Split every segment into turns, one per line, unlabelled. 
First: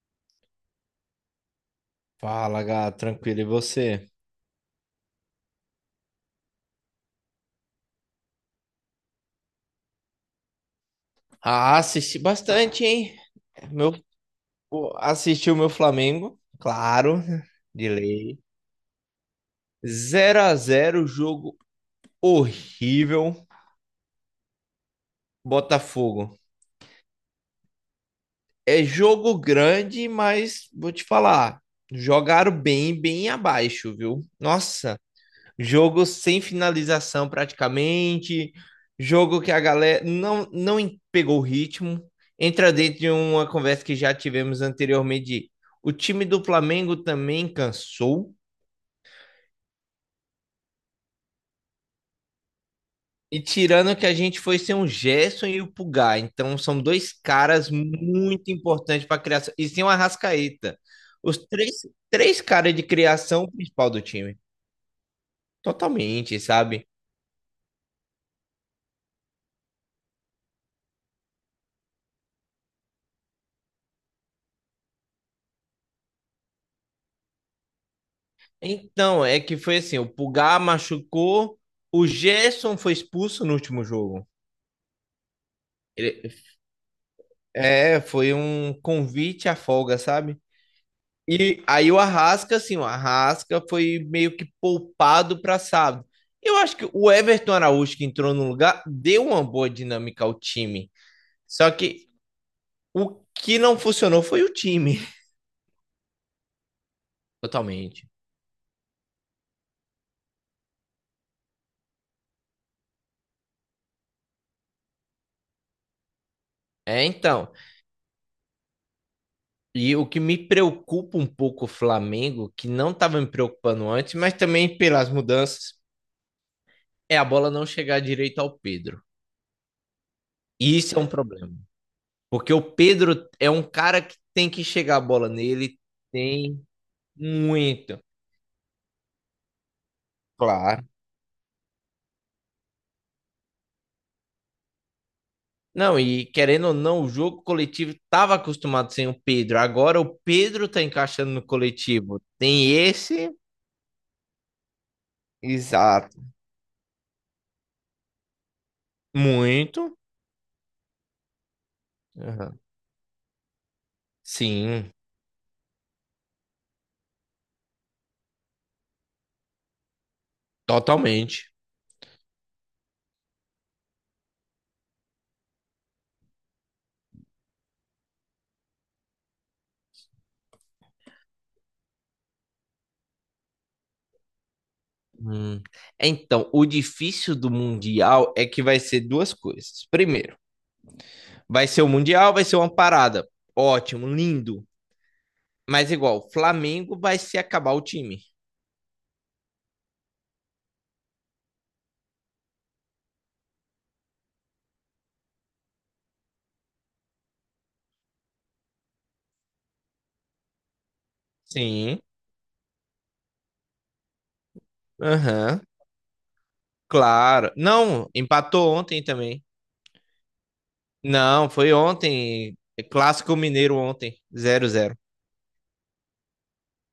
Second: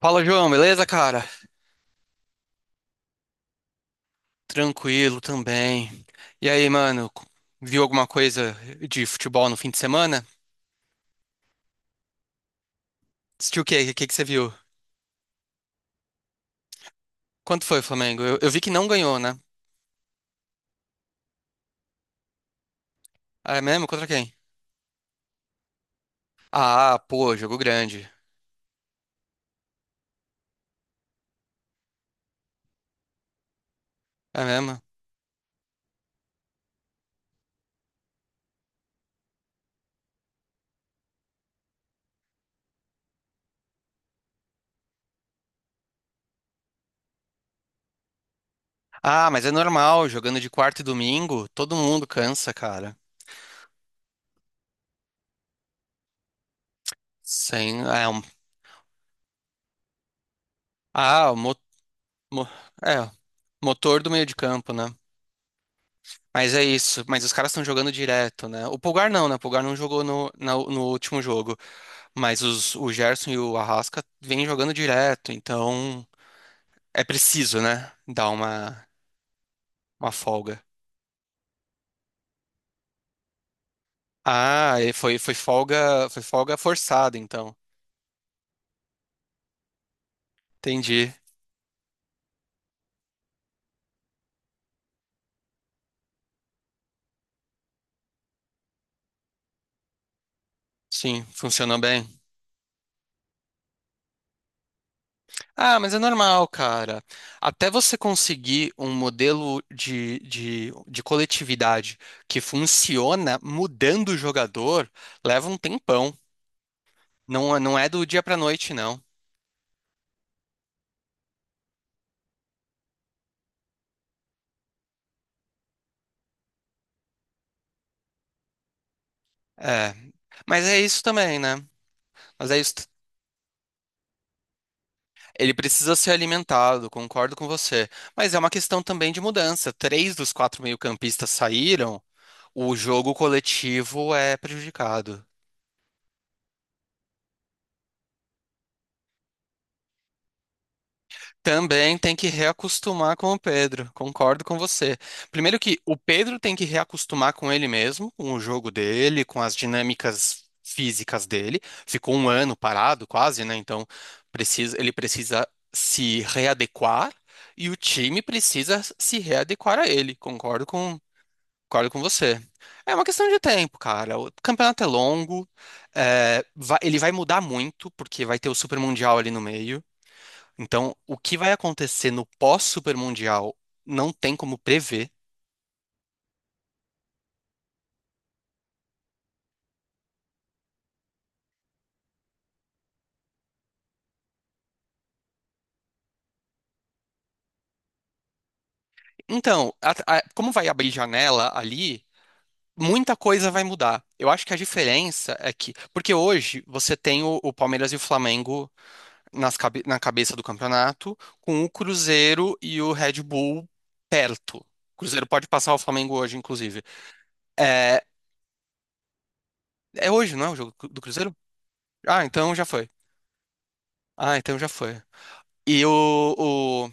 Fala, João, beleza, cara?
Fala, gato, tranquilo, e você?
Tranquilo também. E aí, mano, viu alguma coisa de futebol no fim de semana?
Ah, assisti bastante, hein?
Assistiu o quê?
Meu,
O que que você viu?
pô, assisti o meu Flamengo, claro,
Quanto foi o
de
Flamengo? Eu,
lei.
eu vi que não ganhou, né?
0 a zero, jogo horrível,
Ah, é mesmo? Contra quem?
Botafogo.
Ah, pô, jogo grande.
É jogo grande, mas vou te falar, jogaram bem, bem abaixo, viu?
É mesmo?
Nossa, jogo sem finalização praticamente, jogo que a galera não pegou o ritmo. Entra dentro de uma conversa que já tivemos anteriormente de o time do Flamengo também cansou.
Ah, mas é normal, jogando de quarta e domingo, todo mundo cansa, cara.
E tirando que a gente foi ser um Gerson e o Pulgar. Então são dois caras
Sem. É, um,
muito importantes para a criação. E sem o Arrascaeta.
ah, o
Os
mo,
três, três
mo-
caras de
é, o
criação principal do
motor do meio de
time.
campo, né?
Totalmente,
Mas é
sabe?
isso, mas os caras estão jogando direto, né? O Pulgar não, né? O Pulgar não jogou no último jogo. Mas o Gerson e o Arrasca vêm jogando direto, então é preciso, né? Dar
Então, é que foi assim, o
uma folga.
Pulgar machucou, o Gerson foi expulso no último jogo.
Ah,
Ele-
foi folga forçada, então.
É, foi um convite à folga, sabe?
Entendi.
E aí o Arrasca, assim, o Arrasca foi meio que poupado para sábado. Eu acho que o Everton Araújo que entrou no lugar deu uma boa dinâmica ao time.
Sim,
Só
funcionou
que
bem.
o que não funcionou foi o time,
Ah, mas é normal, cara. Até você
totalmente.
conseguir um modelo de coletividade que funciona mudando o jogador, leva um tempão.
É, então.
Não, não é do dia pra noite, não.
E o que me preocupa um pouco o Flamengo, que não estava me preocupando antes, mas também pelas mudanças, é a bola não chegar direito ao Pedro.
É. Mas
E
é
isso é
isso
um
também,
problema.
né? Mas
Porque
é
o
isso.
Pedro é um cara que tem que chegar a bola
Ele
nele,
precisa ser
tem
alimentado, concordo com você.
muito.
Mas é uma questão também de mudança. Três dos quatro
Claro.
meio-campistas saíram, o jogo coletivo é prejudicado.
Não, e querendo ou não, o jogo coletivo estava acostumado sem o Pedro. Agora o Pedro está encaixando no
Também tem
coletivo.
que
Tem
reacostumar
esse.
com o Pedro, concordo com você. Primeiro que o
Exato.
Pedro tem que reacostumar com ele mesmo, com o jogo dele, com as
Muito.
dinâmicas físicas dele. Ficou um ano
Aham.
parado, quase, né? Então precisa, ele
Sim,
precisa se readequar e o time precisa se readequar a ele.
totalmente.
Concordo com você. É uma questão de tempo, cara. O campeonato é longo, é, ele vai mudar muito, porque vai ter o Super Mundial ali no meio. Então, o que vai acontecer no pós-Super Mundial não tem como prever.
Hum. Então, o difícil do Mundial é que vai ser duas coisas. Primeiro, vai ser o Mundial, vai ser uma parada. Ótimo, lindo. Mas igual, Flamengo vai se acabar o time.
Então, como vai abrir janela ali, muita coisa vai mudar. Eu acho que a diferença é que. Porque hoje você tem o Palmeiras e o Flamengo na cabeça do campeonato, com o
Sim.
Cruzeiro e o Red Bull perto. O Cruzeiro pode
Aham.
passar o Flamengo hoje, inclusive.
Claro.
É,
Não, empatou ontem também.
é hoje, não é o jogo do Cruzeiro?
Não, foi
Ah, então
ontem.
já
É
foi.
Clássico Mineiro ontem.
Ah, então já
Zero zero.
foi. E o, o-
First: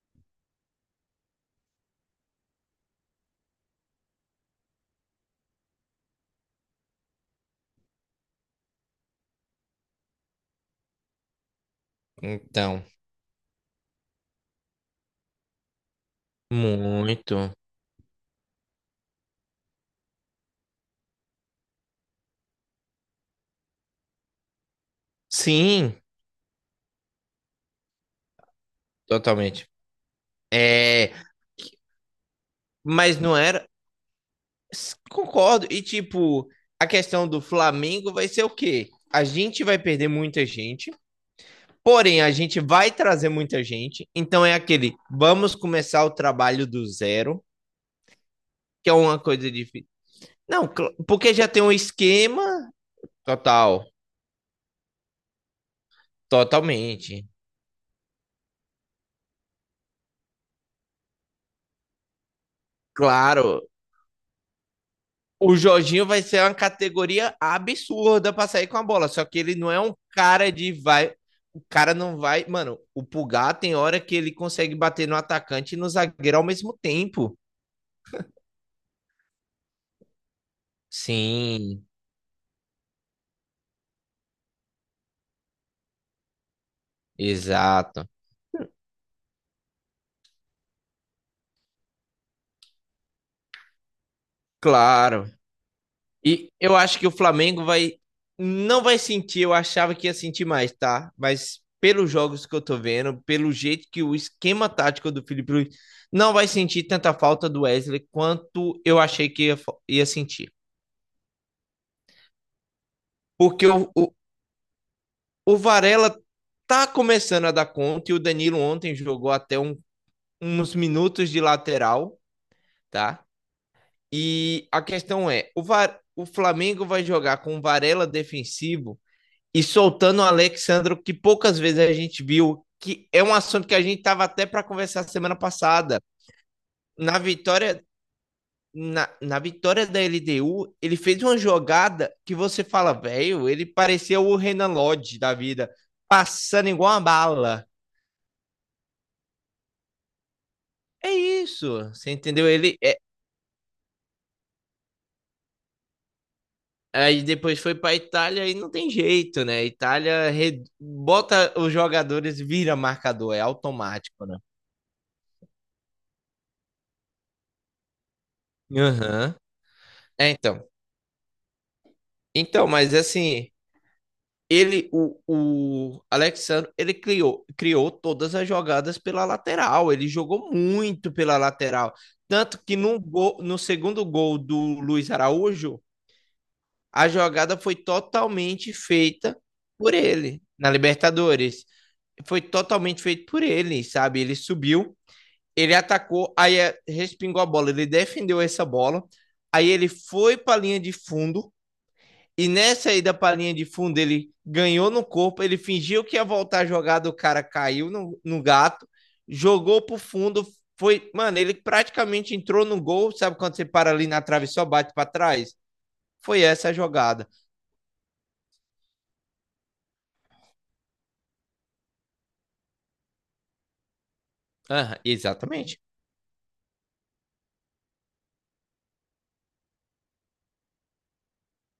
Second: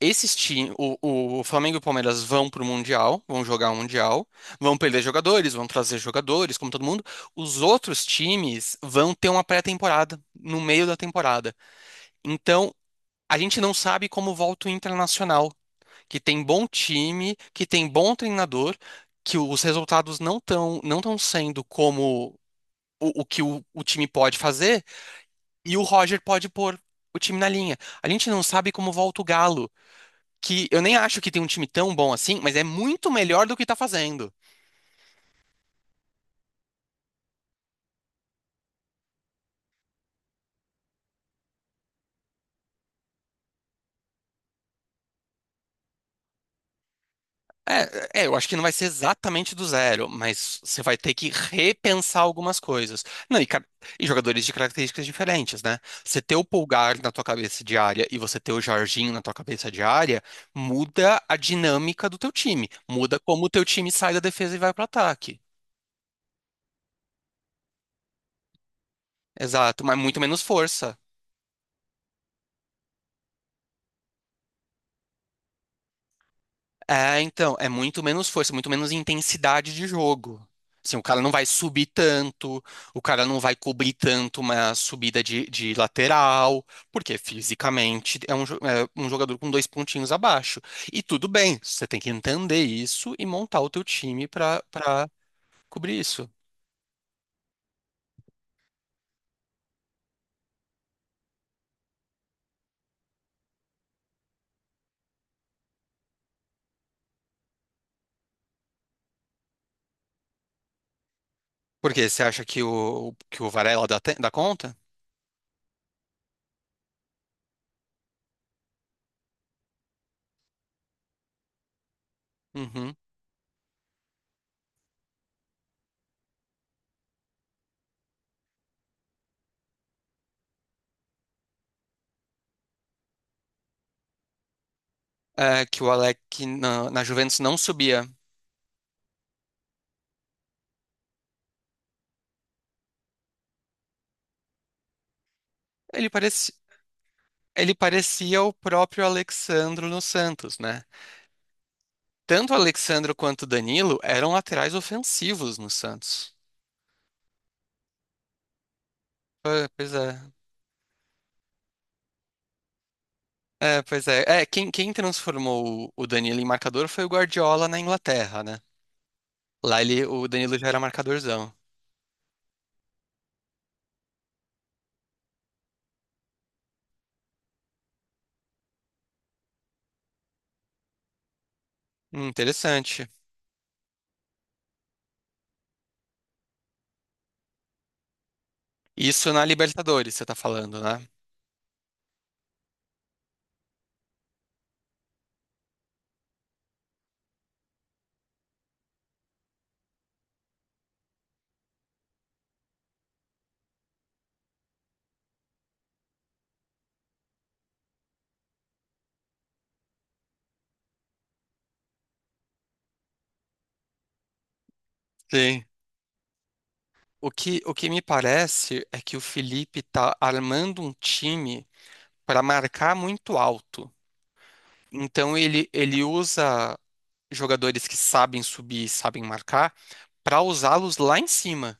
Esses times, o Flamengo e o Palmeiras vão pro Mundial, vão jogar o Mundial, vão perder jogadores, vão trazer jogadores, como todo mundo. Os outros times vão ter uma pré-temporada no meio da temporada. Então,
Então,
a gente não sabe como volta o Internacional, que tem bom
muito.
time, que tem bom treinador, que os resultados não estão sendo como o que o time pode fazer. E o
Sim,
Roger pode pôr o time na linha. A gente não sabe como volta o
totalmente.
Galo, que eu nem
É.
acho que tem um time tão bom assim, mas é muito
Mas não
melhor do que
era.
tá fazendo.
Concordo. E, tipo, a questão do Flamengo vai ser o quê? A gente vai perder muita gente, porém, a gente vai trazer muita gente. Então, é aquele, vamos começar o trabalho do zero,
É, é, eu acho que não vai ser
que é uma coisa
exatamente do
difícil.
zero, mas
Não,
você vai ter que
porque já tem um
repensar
esquema
algumas coisas. Não,
total,
e jogadores de características diferentes, né? Você ter o Pulgar na tua
totalmente.
cabeça de área e você ter o Jorginho na tua cabeça de área, muda a dinâmica do teu time, muda como o teu
Claro,
time sai da defesa e vai pro ataque.
o Jorginho vai ser uma categoria absurda pra sair com a bola. Só que ele não é
Exato,
um
mas muito menos
cara de
força.
vai. O cara não vai. Mano, o Pulgar tem hora que ele consegue bater no atacante e no zagueiro ao mesmo
É,
tempo.
então, é muito menos força, muito menos intensidade de jogo. Assim, o cara não vai
Sim,
subir tanto, o cara não vai cobrir tanto uma subida de lateral, porque
exato.
fisicamente é é um jogador com dois pontinhos abaixo. E tudo bem, você tem que entender isso e montar o teu time para
Claro.
cobrir isso.
E eu acho que o Flamengo vai. Não vai sentir, eu achava que ia sentir mais, tá? Mas pelos jogos que eu tô vendo, pelo jeito que o esquema tático do Felipe Luiz não vai sentir tanta falta do Wesley quanto eu achei que ia sentir.
Porque você acha que que o
Porque o,
Varela
o,
dá conta?
o Varela tá começando a dar conta e o Danilo ontem jogou até um, uns minutos de lateral,
Uhum.
tá? E a questão é, o Flamengo vai jogar com o Varela defensivo e soltando o Alexandro, que poucas vezes a gente viu, que é um assunto que a gente tava até para conversar semana
É, que o
passada.
Alec na
Na
Juventus não
vitória
subia.
na vitória da LDU, ele fez uma jogada que você fala, velho, ele parecia o Renan Lodge da vida,
Ele parecia
passando igual uma bala.
Ele parecia o próprio Alexandro no Santos, né?
É isso, você entendeu?
Tanto o Alexandro quanto o Danilo eram laterais ofensivos no Santos.
Aí depois foi para Itália e não tem jeito, né?
Ah, pois é.
Itália bota os jogadores vira marcador, é
É, pois é.
automático, né?
É, quem transformou o Danilo em marcador foi o Guardiola na Inglaterra, né?
Aham.
Lá ele, o
É,
Danilo
então.
já era marcadorzão.
Então, mas assim, ele, o Alexandre, ele criou, criou todas as jogadas pela lateral. Ele jogou muito pela lateral. Tanto que no,
Interessante.
gol, no segundo gol do Luiz Araújo, a jogada foi totalmente
Isso
feita
na
por
Libertadores, você tá
ele na
falando, né?
Libertadores. Foi totalmente feito por ele, sabe? Ele subiu, ele atacou, aí é, respingou a bola, ele defendeu essa bola, aí ele foi para a linha de fundo, e nessa aí da palhinha de fundo, ele ganhou no corpo, ele fingiu que ia voltar a jogada, o cara caiu no gato, jogou pro fundo, foi, mano, ele praticamente entrou no gol, sabe quando você para ali na trave e só bate para trás?
Sim.
Foi essa a jogada.
O que me parece é que o Felipe tá armando um time para marcar muito alto.
Aham,
Então
exatamente.
ele usa jogadores que sabem subir, sabem marcar, para usá-los lá em cima,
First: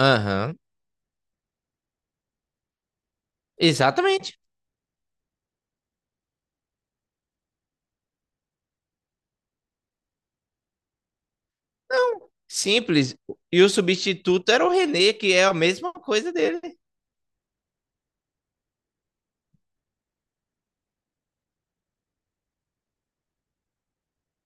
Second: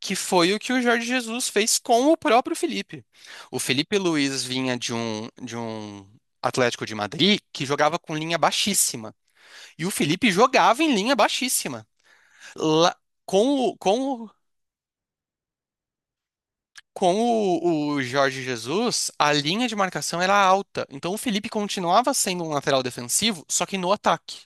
que foi o que o Jorge Jesus fez com o próprio Felipe. O Felipe
exatamente.
Luiz vinha de um Atlético de Madrid que jogava com linha baixíssima, e o Felipe jogava em linha baixíssima.
Não,
Lá-
simples.
com
E o
com o
substituto era o René, que é a mesma coisa dele.
o Jorge Jesus, a linha de marcação era alta, então o Felipe continuava sendo um lateral defensivo, só que no ataque.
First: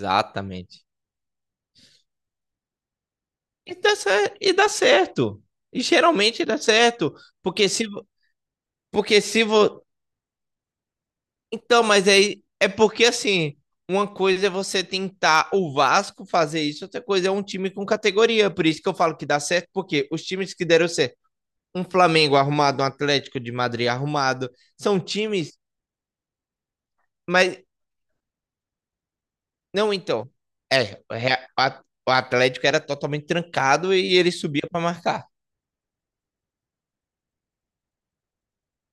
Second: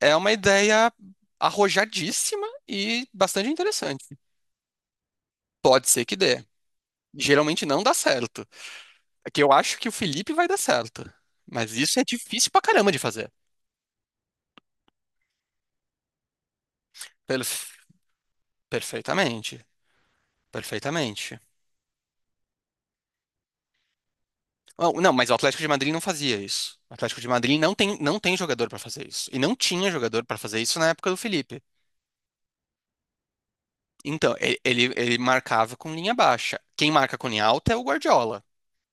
É uma ideia arrojadíssima e bastante
E dá,
interessante.
cer- e dá certo. E
Pode ser que dê.
geralmente dá certo.
Geralmente
porque
não
se
dá certo.
porque
É que
se,
eu acho
vo-
que o Felipe vai dar certo. Mas
Então,
isso é
mas aí
difícil pra
é
caramba de
porque
fazer.
assim, uma coisa é você tentar o Vasco fazer isso, outra coisa é um time com
Perf-
categoria. Por isso que eu falo que dá
Perfeitamente.
certo, porque os times que deram certo,
Perfeitamente.
um Flamengo arrumado, um Atlético de Madrid arrumado,
Não,
são
não, mas o
times,
Atlético de Madrid não fazia isso. O Atlético de Madrid
mas
não tem jogador pra fazer isso. E não tinha
não
jogador
então.
pra fazer isso na
É,
época do Felipe.
a- o Atlético era totalmente trancado e ele
Então,
subia para
ele
marcar.
marcava com linha baixa. Quem marca com linha alta é o Guardiola.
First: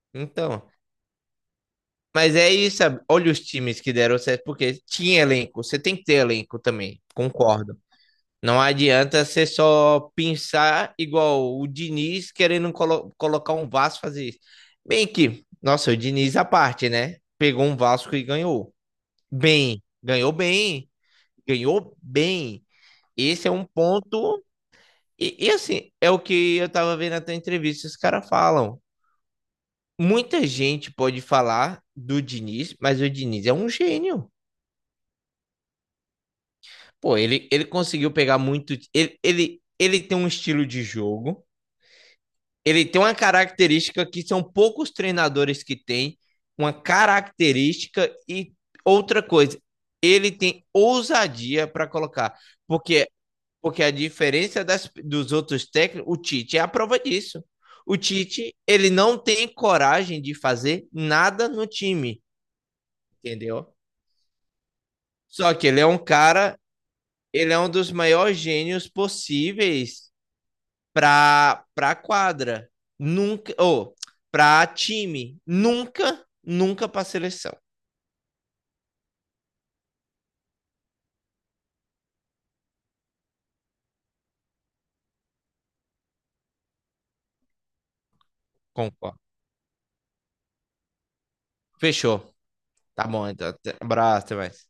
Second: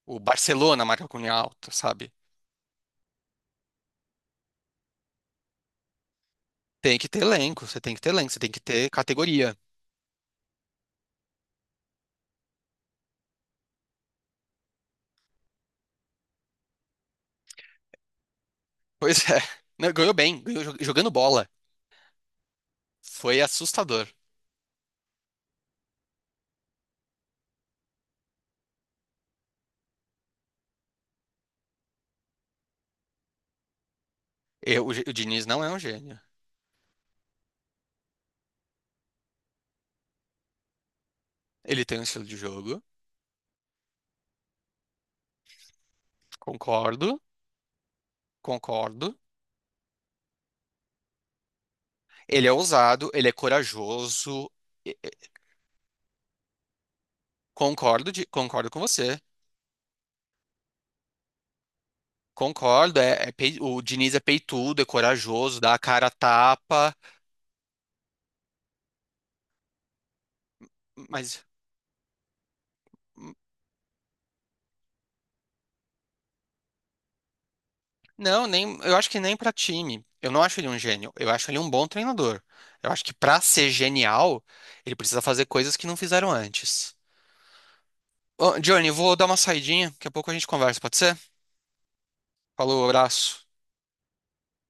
O
Então,
Barcelona marca com linha alta, sabe?
mas é isso, sabe? Olha os times que deram certo, porque tinha elenco, você tem que ter elenco
Tem
também,
que ter elenco,
concordo.
você tem que ter elenco, você tem que
Não
ter
adianta você
categoria.
só pensar igual o Diniz querendo colocar um Vasco fazer isso. Bem que, nossa, o Diniz à parte, né? Pegou um Vasco e ganhou.
Pois é.
Bem,
Não, ganhou
ganhou
bem,
bem,
jogando bola.
ganhou bem.
Foi
Esse é um
assustador.
ponto. E assim, é o que eu tava vendo até entrevista, os caras falam. Muita gente pode falar do Diniz, mas o Diniz é um gênio.
O Diniz não é um gênio.
Pô, ele conseguiu pegar muito. Ele tem um estilo de jogo.
Ele tem um estilo de jogo,
Ele tem uma característica que são poucos treinadores que têm, uma
concordo,
característica e
concordo.
outra coisa, ele tem ousadia para colocar,
Ele é
porque
ousado, ele é
porque a
corajoso.
diferença das,
e- e-
dos outros técnicos, o Tite é a prova disso. O
Concordo,
Tite,
concordo com
ele
você.
não tem coragem de fazer nada no time,
Concordo,
entendeu?
o Diniz é peitudo, é
Só
corajoso,
que
dá a
ele é um
cara a
cara,
tapa,
ele é um dos maiores gênios possíveis
mas
pra quadra. Nunca, ou pra time. Nunca, nunca pra seleção.
Não, nem, eu acho que nem pra time. Eu não acho ele um gênio. Eu acho ele um bom treinador. Eu acho que pra ser genial, ele precisa fazer coisas que não fizeram antes. Ô, Johnny, eu vou
Concordo.
dar uma saidinha. Daqui a pouco a gente conversa, pode ser?
Fechou.
Falou,
Tá bom,
abraço.
então. Abraço, até mais.